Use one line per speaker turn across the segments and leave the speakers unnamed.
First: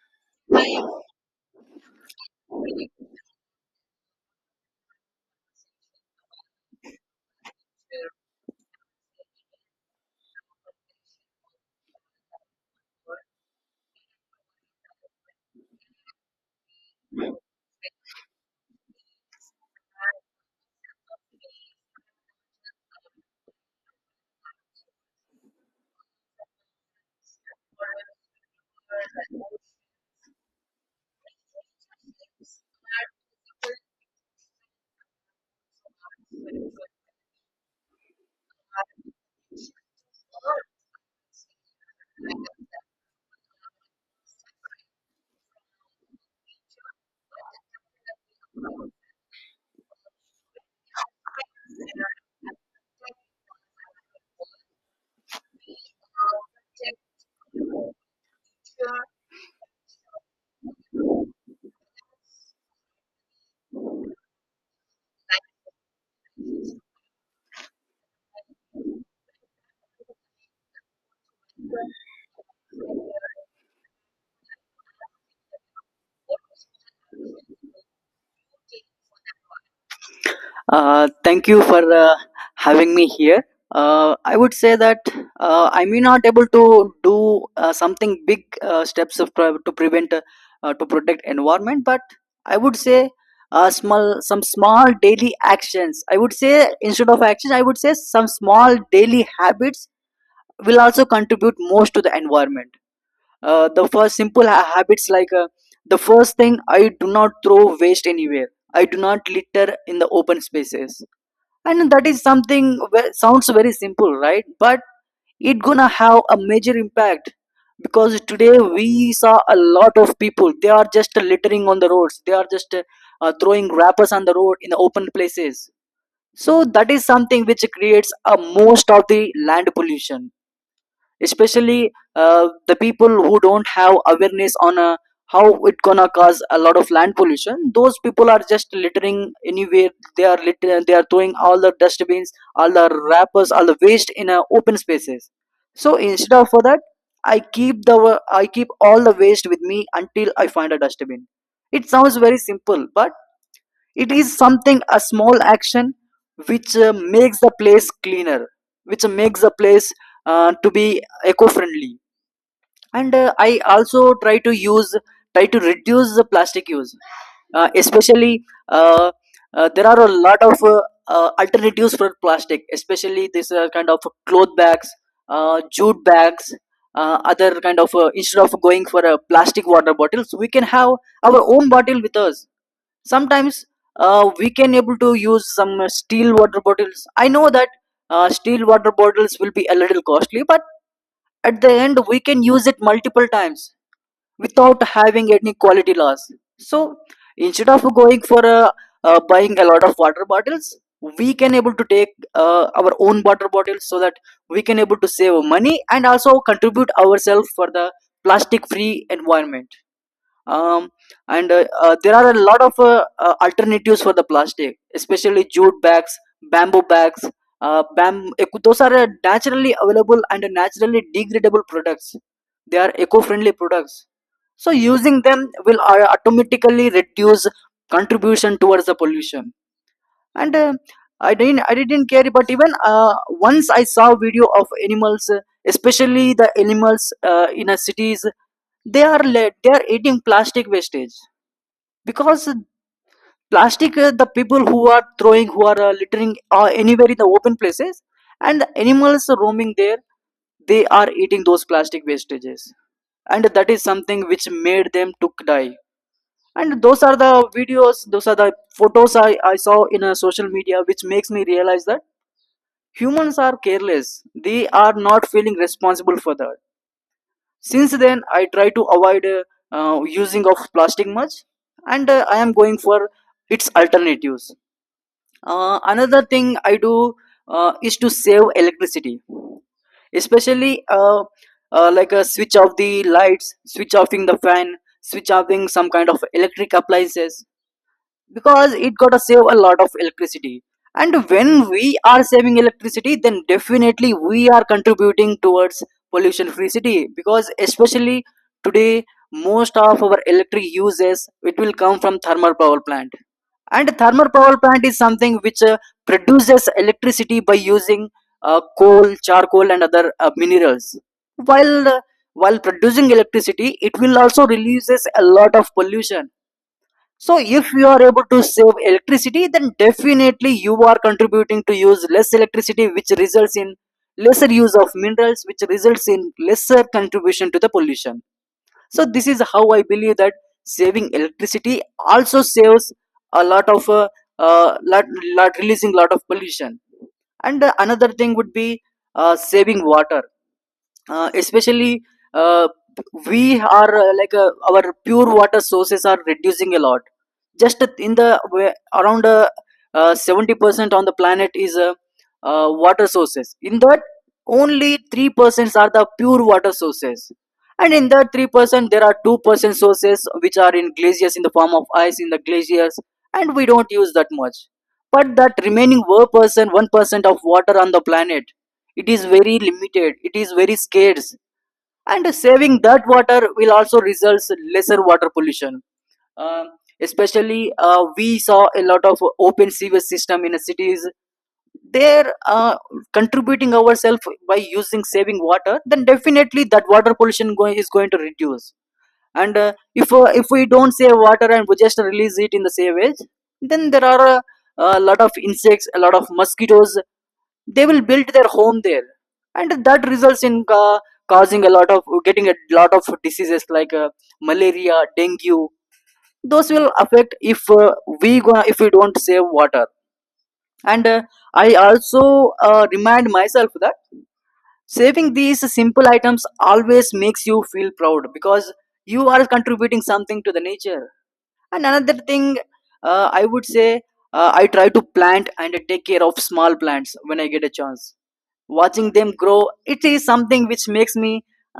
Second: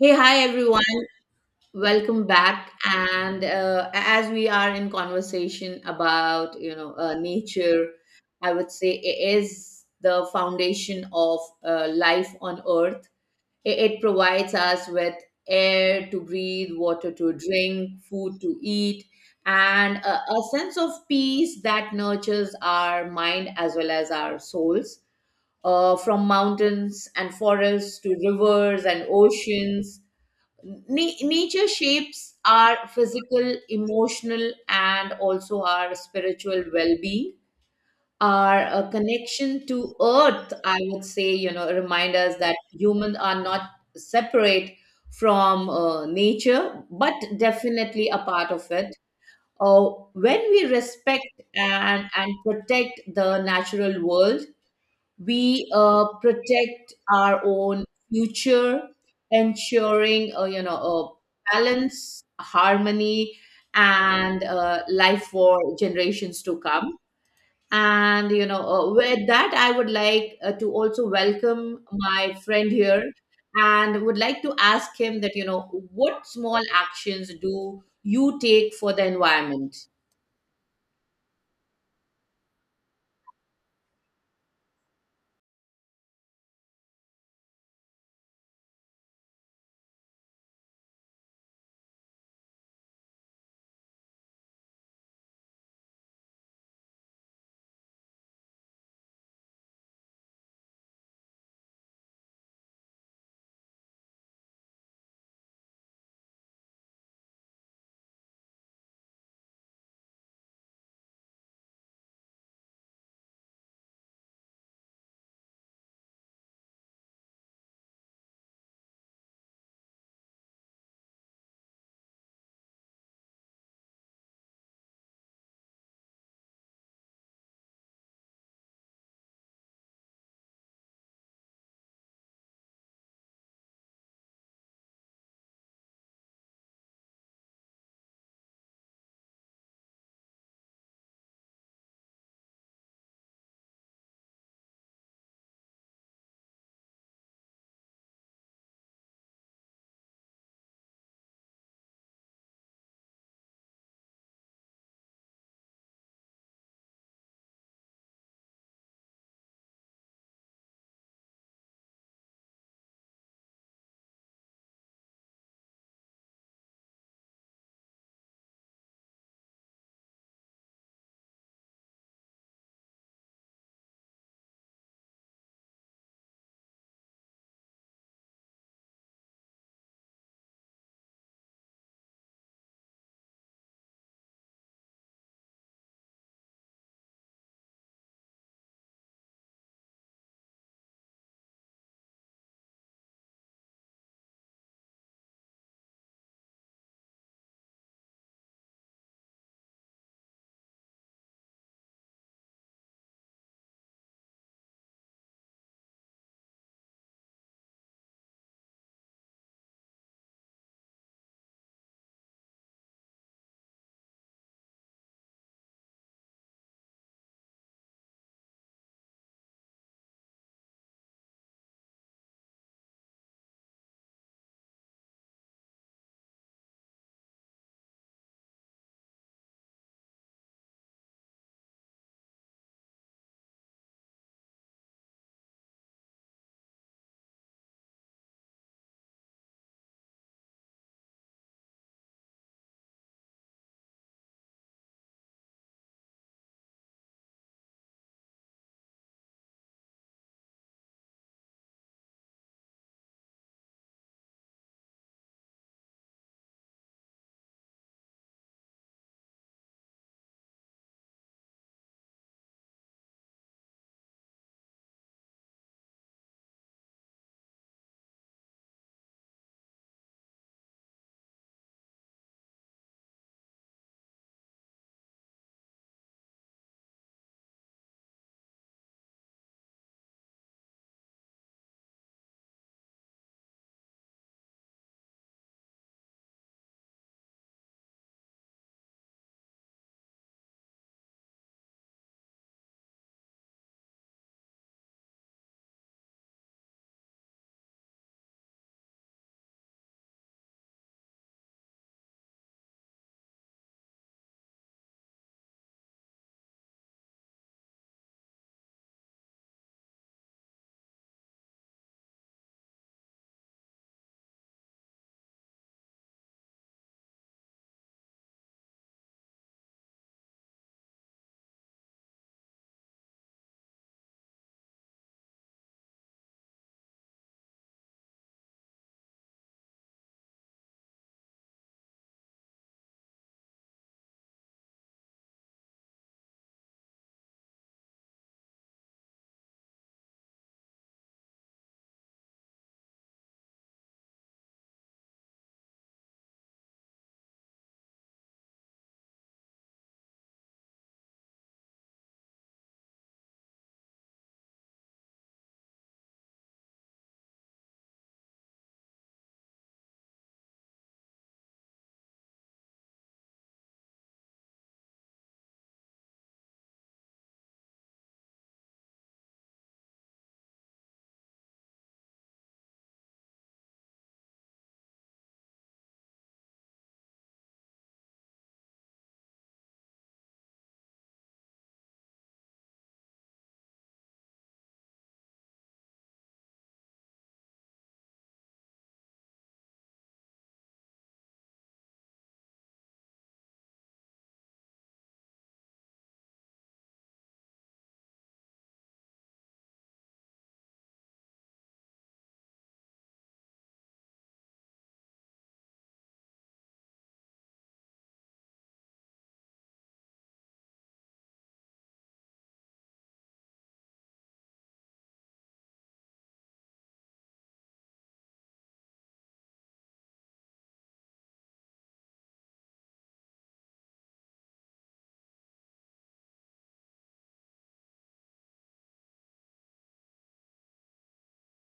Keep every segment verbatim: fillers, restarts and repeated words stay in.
Hey, hi everyone. Welcome back. And uh, as we are in conversation about, you know, uh, nature, I would say it is the foundation of uh, life on earth. It, it provides us with air to breathe, water to drink, food to eat, and a, a sense of peace that nurtures our mind as well as our souls. Uh, from mountains and forests to rivers and oceans, Na- nature shapes our physical, emotional, and also our spiritual well being. Our uh, connection to earth, I would say, you know, remind us that humans are not separate from uh, nature, but definitely a part of it. Uh, when we respect and, and protect the natural world, we uh, protect our own future, ensuring uh, you know a balance, harmony, and uh, life for generations to come. And you know, uh, with that, I would like uh, to also welcome my friend here, and would like to ask him that, you know, what small actions do you take for the environment?
Uh, thank you for uh, having me here. Uh, I would say that uh, I may not able to do uh, something big uh, steps of pre- to prevent uh, uh, to protect environment, but I would say uh, small some small daily actions. I would say instead of actions, I would say some small daily habits will also contribute most to the environment. Uh, the first simple ha- habits like uh, the first thing, I do not throw waste anywhere. I do not litter in the open spaces, and that is something ve- sounds very simple, right? But it gonna have a major impact, because today we saw a lot of people, they are just littering on the roads, they are just uh, uh, throwing wrappers on the road in the open places. So that is something which creates a most of the land pollution, especially uh, the people who don't have awareness on uh, how it gonna cause a lot of land pollution. Those people are just littering anywhere, they are litter- they are throwing all the dustbins, all the wrappers, all the waste in uh, open spaces. So instead of for that, i keep the I keep all the waste with me until I find a dustbin. It sounds very simple, but it is something, a small action which uh, makes the place cleaner, which makes the place uh, to be eco friendly. And uh, I also try to use, try to reduce the plastic use, uh, especially. Uh, uh, there are a lot of uh, uh, alternatives for plastic, especially this uh, kind of cloth bags, uh, jute bags, uh, other kind of uh, instead of going for uh, plastic water bottles, we can have our own bottle with us sometimes. Uh, we can able to use some uh, steel water bottles. I know that uh, steel water bottles will be a little costly, but at the end we can use it multiple times without having any quality loss. So instead of going for uh, uh, buying a lot of water bottles, we can able to take uh, our own water bottles, so that we can able to save money and also contribute ourselves for the plastic free environment. Um, and uh, uh, there are a lot of uh, uh, alternatives for the plastic, especially jute bags, bamboo bags. Uh, bam- eco- those are uh, naturally available and naturally degradable products. They are eco-friendly products, so using them will uh, automatically reduce contribution towards the pollution. And uh, i didn't I didn't care, but even uh, once I saw video of animals, uh, especially the animals uh, in a cities, they are led, they are eating plastic wastage. Because uh, plastic uh, the people who are throwing, who are uh, littering uh, anywhere in the open places, and animals roaming there, they are eating those plastic wastages. And that is something which made them to die. And those are the videos, those are the photos i, I saw in a social media, which makes me realize that humans are careless, they are not feeling responsible for that. Since then I try to avoid uh, uh, using of plastic much. And uh, I am going for its alternatives. Uh, another thing I do uh, is to save electricity, especially uh, uh, like a switch off the lights, switch offing the fan, switch offing some kind of electric appliances, because it gotta save a lot of electricity. And when we are saving electricity, then definitely we are contributing towards pollution free city, because especially today, most of our electric uses, it will come from thermal power plant. And thermal power plant is something which uh, produces electricity by using uh, coal, charcoal and other uh, minerals. while uh, while producing electricity, it will also releases a lot of pollution. So if you are able to save electricity, then definitely you are contributing to use less electricity, which results in lesser use of minerals, which results in lesser contribution to the pollution. So this is how I believe that saving electricity also saves a lot of uh, uh, lot, lot releasing lot of pollution. And uh, another thing would be uh, saving water, uh, especially uh, we are uh, like uh, our pure water sources are reducing a lot. Just in the wa- around uh, uh, seventy percent on the planet is uh, uh, water sources. In that, only three percent are the pure water sources. And in that three percent, there are two percent sources which are in glaciers, in the form of ice in the glaciers, and we don't use that much. But that remaining one percent one percent of water on the planet, it is very limited, it is very scarce. And saving that water will also result lesser water pollution. Um, especially uh, we saw a lot of open sewage system in the cities. They're uh, contributing ourselves by using saving water, then definitely that water pollution going is going to reduce. And uh, if uh, if we don't save water and we just release it in the sewage, then there are a, a lot of insects, a lot of mosquitoes, they will build their home there. And that results in ca- causing a lot of getting a lot of diseases like uh, malaria, dengue. Those will affect if uh, we gonna if we don't save water. And uh, I also uh, remind myself that saving these simple items always makes you feel proud, because you are contributing something to the nature. And another thing, uh, I would say, uh, I try to plant and take care of small plants when I get a chance. Watching them grow, it is something which makes me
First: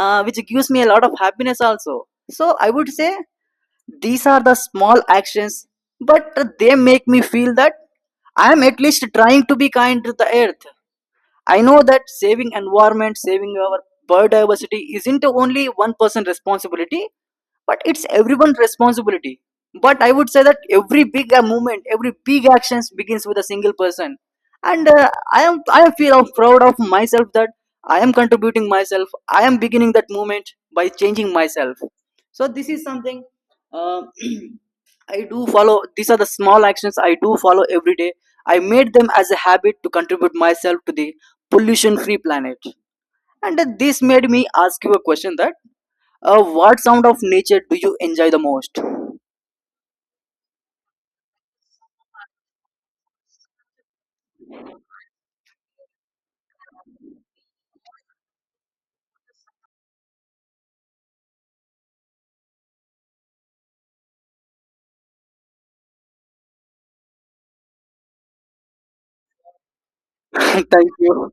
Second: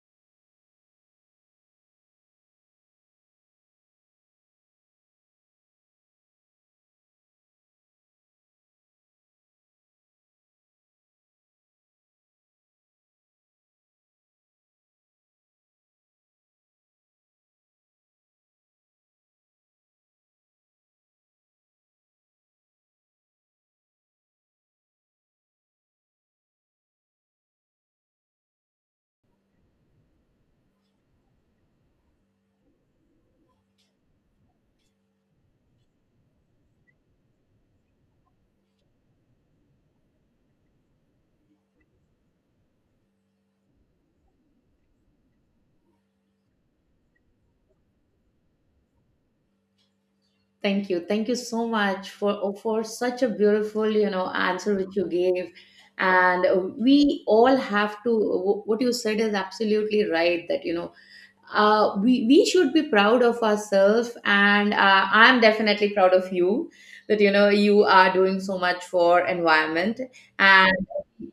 uh, which gives me a lot of happiness also. So I would say these are the small actions, but they make me feel that I am at least trying to be kind to the earth. I know that saving environment, saving our biodiversity isn't only one person responsibility, but it's everyone's responsibility. But I would say that every big uh, movement, every big actions begins with a single person. And uh, i am I feel proud of myself that I am contributing myself, I am beginning that movement by changing myself. So this is something uh, I do follow. These are the small actions I do follow every day. I made them as a habit to contribute myself to the pollution free planet. And uh, this made me ask you a question that uh, what sound of nature do you enjoy the most?
Thank you. Thank you so much for oh, for such a beautiful, you know, answer which you gave. And uh, We all have to wh- what you said is absolutely right that, you know, uh, we, we should be proud of ourselves. And uh, I'm definitely proud of you that, you know, you are doing so much for environment. And
Thank you.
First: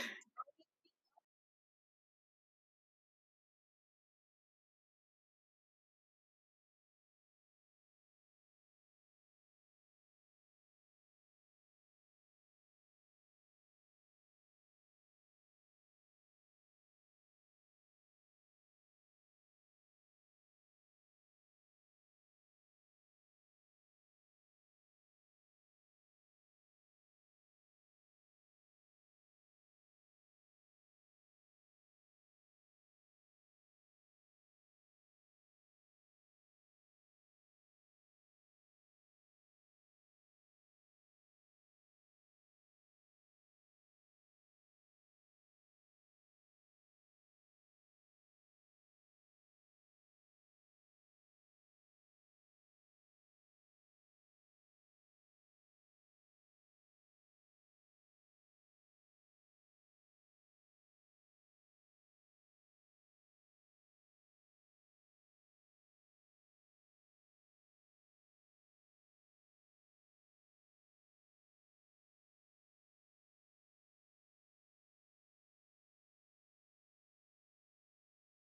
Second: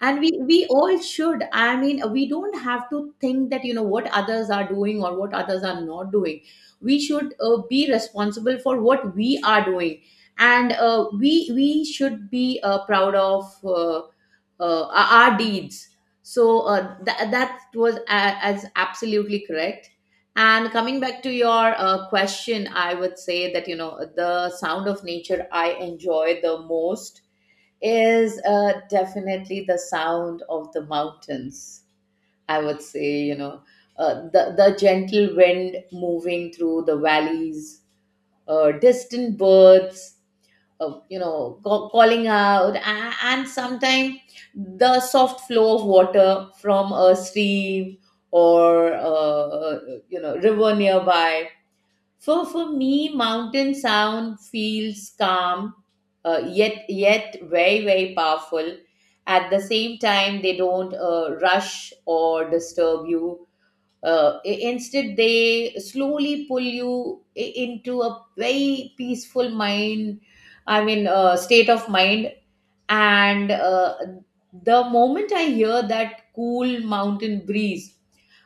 and we we all should, I mean, we don't have to think that, you know what others are doing or what others are not doing. We should uh, be responsible for what we are doing, and uh, we we should be uh, proud of uh, uh, our our deeds. So uh, tha- that was a- as absolutely correct. And coming back to your uh, question, I would say that, you know the sound of nature I enjoy the most is uh, definitely the sound of the mountains. I would say, you know, uh, the, the gentle wind moving through the valleys, uh, distant birds, uh, you know, ca- calling out, a- and sometimes the soft flow of water from a stream or, uh, uh, you know, river nearby. For for me, mountain sound feels calm, uh, yet yet very very powerful. At the same time, they don't uh, rush or disturb you. Uh, i- instead, they slowly pull you i- into a very peaceful mind. I mean, uh, state of mind. And uh, The moment I hear that cool mountain breeze,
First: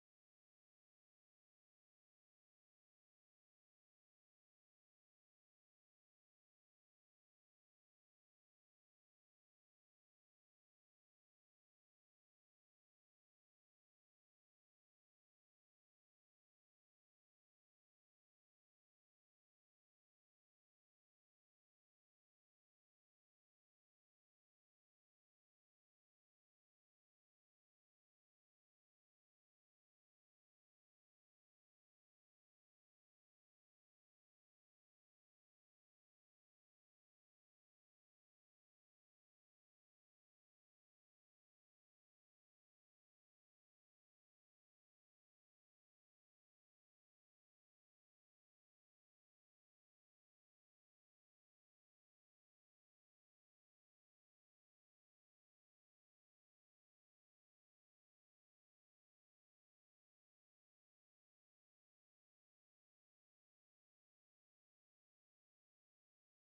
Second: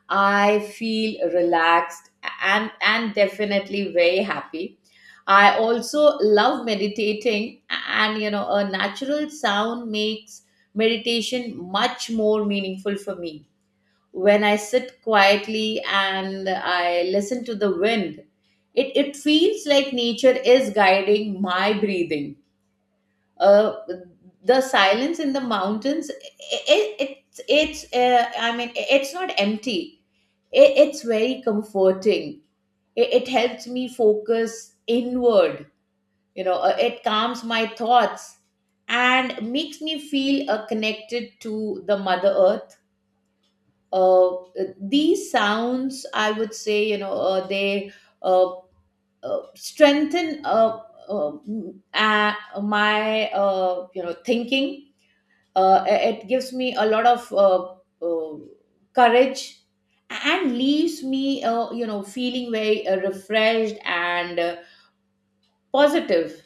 I feel relaxed and and definitely very happy. I also love meditating, and you know, a natural sound makes meditation much more meaningful for me. When I sit quietly and I listen to the wind, it, it feels like nature is guiding my breathing. Uh, the silence in the mountains, it, it, it's, it's uh, I mean, it's not empty, it, it's very comforting. It, it helps me focus inward, you know. Uh, it calms my thoughts and makes me feel uh, connected to the mother earth. uh, these sounds, I would say, you know, uh, they uh, uh, strengthen uh, uh, m- uh, my, uh, you know, thinking. uh, it gives me a lot of uh, uh, courage and leaves me, uh, you know, feeling very uh, refreshed and uh, positive.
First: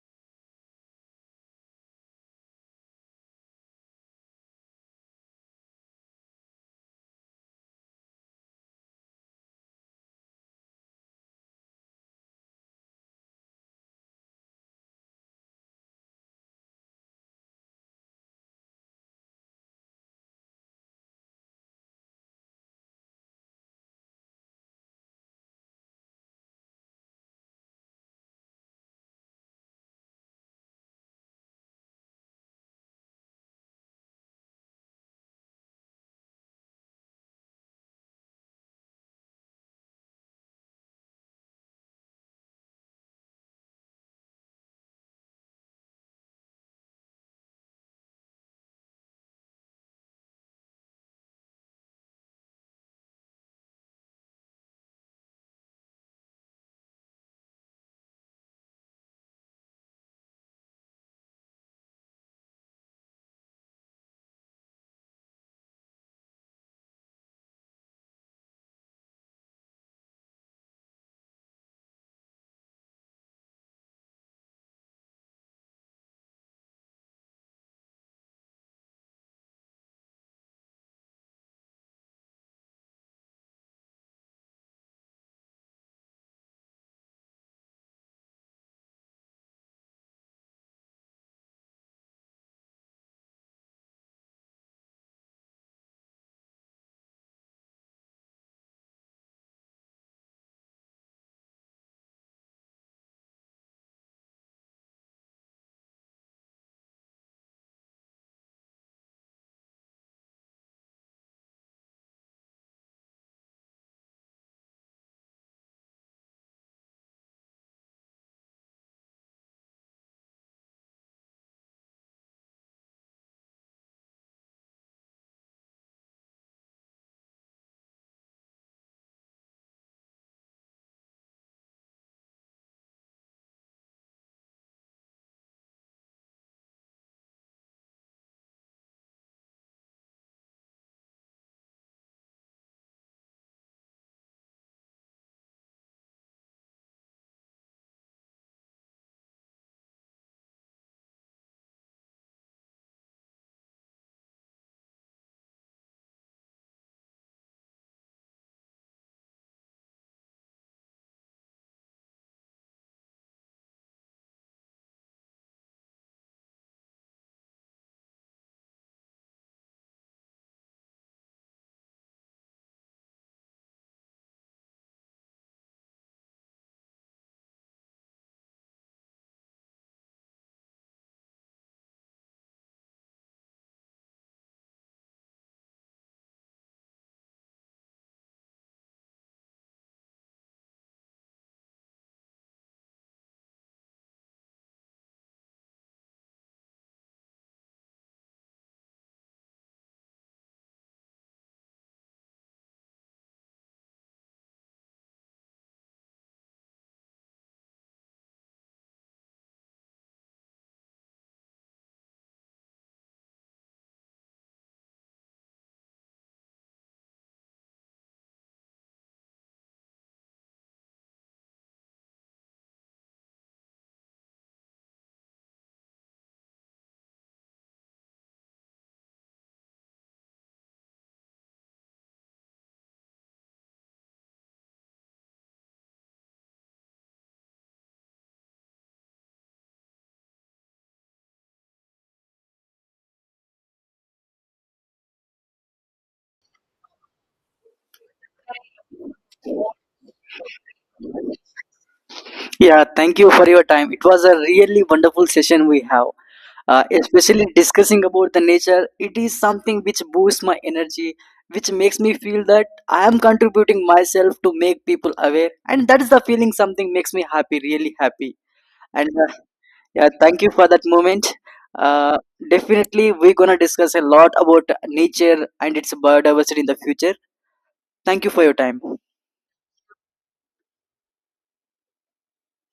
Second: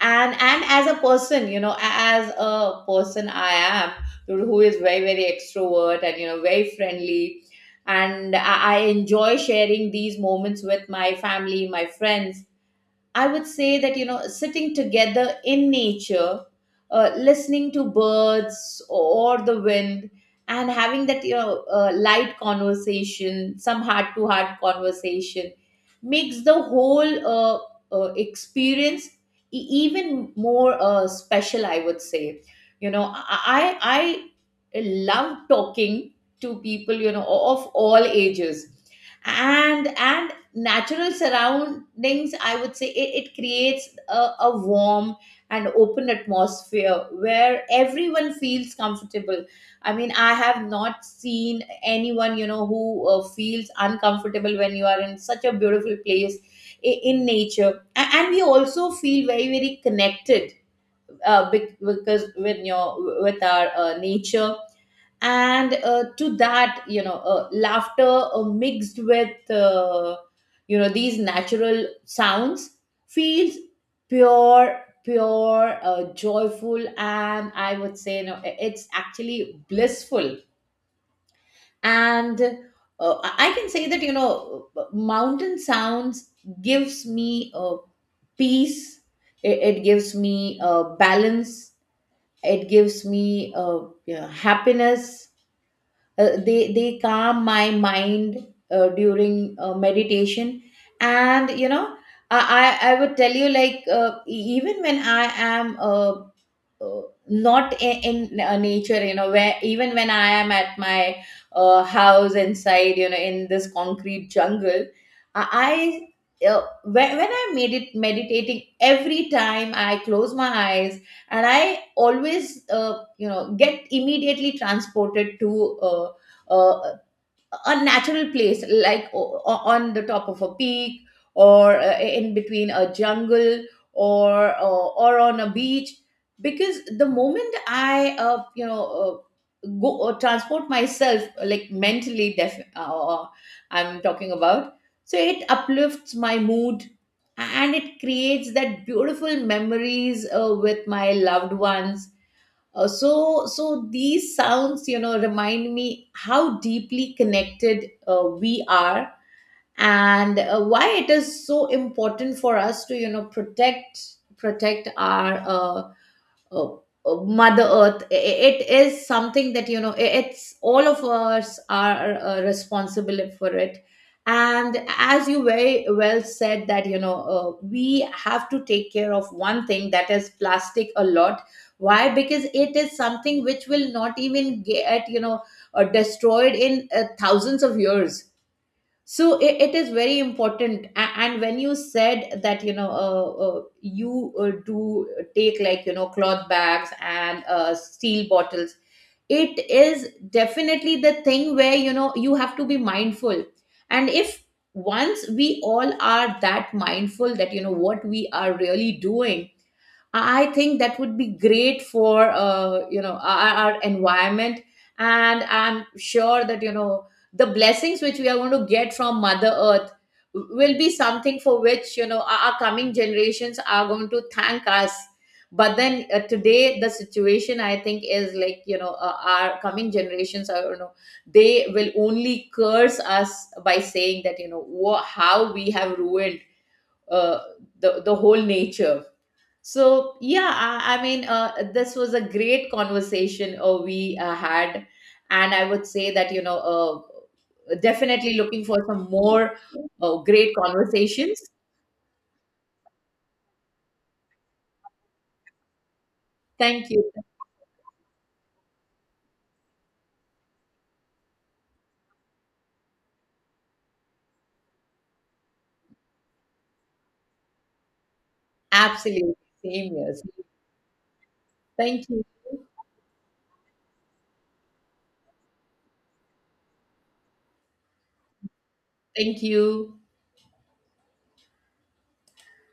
And and as a person, you know, As a person I am, who is very very extrovert and, you know, very friendly, and I, I enjoy sharing these moments with my family, my friends. I would say that, you know, sitting together in nature, uh, listening to birds or the wind, and having that, you know, uh, light conversation, some heart to heart conversation, makes the whole uh, uh, experience e- even more uh, special, I would say. You know, I, I I love talking to people, you know, of all ages, and and natural surroundings, I would say, it, it creates a, a warm and open atmosphere where everyone feels comfortable. I mean, I have not seen anyone, you know, who uh, feels uncomfortable when you are in such a beautiful place in, in nature. A- and we also feel very very connected uh, bec- because with your with our uh, nature. And uh, to that, you know, uh, laughter uh, mixed with, uh, you know, these natural sounds feels pure pure uh, joyful, and I would say, you know, i- it's actually blissful. And uh, I I can say that, you know, uh, mountain sounds gives me uh, peace. It, it gives me uh, balance. It gives me, uh, you know, happiness. Uh, they they calm my mind uh, during uh, meditation. And you know, I, I i would tell you, like, uh, e- even when I am uh, uh, not in, in uh, nature, you know, where even when I am at my uh, house inside, you know, in this concrete jungle, i I, uh, when, when I made it meditating, every time I close my eyes, and I always, uh, you know get immediately transported to uh, uh, a natural place, like o- o- on the top of a peak, or uh, in between a jungle, or or, or on a beach. Because the moment I, uh, you know uh, go or transport myself, like mentally, def- uh, I'm talking about, so it uplifts my mood, and it creates that beautiful memories uh, with my loved ones. Uh, so, so these sounds, you know, remind me how deeply connected uh, we are, and uh, why it is so important for us to, you know, protect protect our uh, uh, uh, mother earth. I- I- it is something that, you know, i- it's all of us are uh, responsible for it. And as you very well said that, you know, uh, we have to take care of one thing, that is plastic a lot. Why? Because it is something which will not even get, you know, uh, destroyed in uh, thousands of years. So it, it is very important. A- and when you said that, you know, uh, uh, you uh, do take, like, you know, cloth bags and uh, steel bottles, it is definitely the thing where, you know, you have to be mindful. And if once we all are that mindful that, you know, what we are really doing, I think that would be great for, uh, you know our, our environment. And I'm sure that, you know, the blessings which we are going to get from Mother Earth will be something for which, you know, our, our coming generations are going to thank us. But then uh, today, the situation, I think, is like, you know, uh, our coming generations are, you know, they will only curse us by saying that, you know, wha- how we have ruined uh, the the whole nature. So yeah, I, I mean, uh, this was a great conversation uh, we uh, had, and I would say that, you know, uh, definitely looking for some more uh, great conversations.
Yeah, thank you for your time. It was a really wonderful session we have. Uh,
Thank you.
especially discussing about the nature, it is something which boosts my energy, which makes me feel that I am contributing myself to make people aware, and that is the feeling. Something makes me happy, really happy. And uh,
Absolutely, same
yeah,
here.
thank you for that moment.
Thank
Uh,
you.
definitely, we're gonna discuss a lot about nature and its biodiversity in the future. Thank you for your time.
Thank you.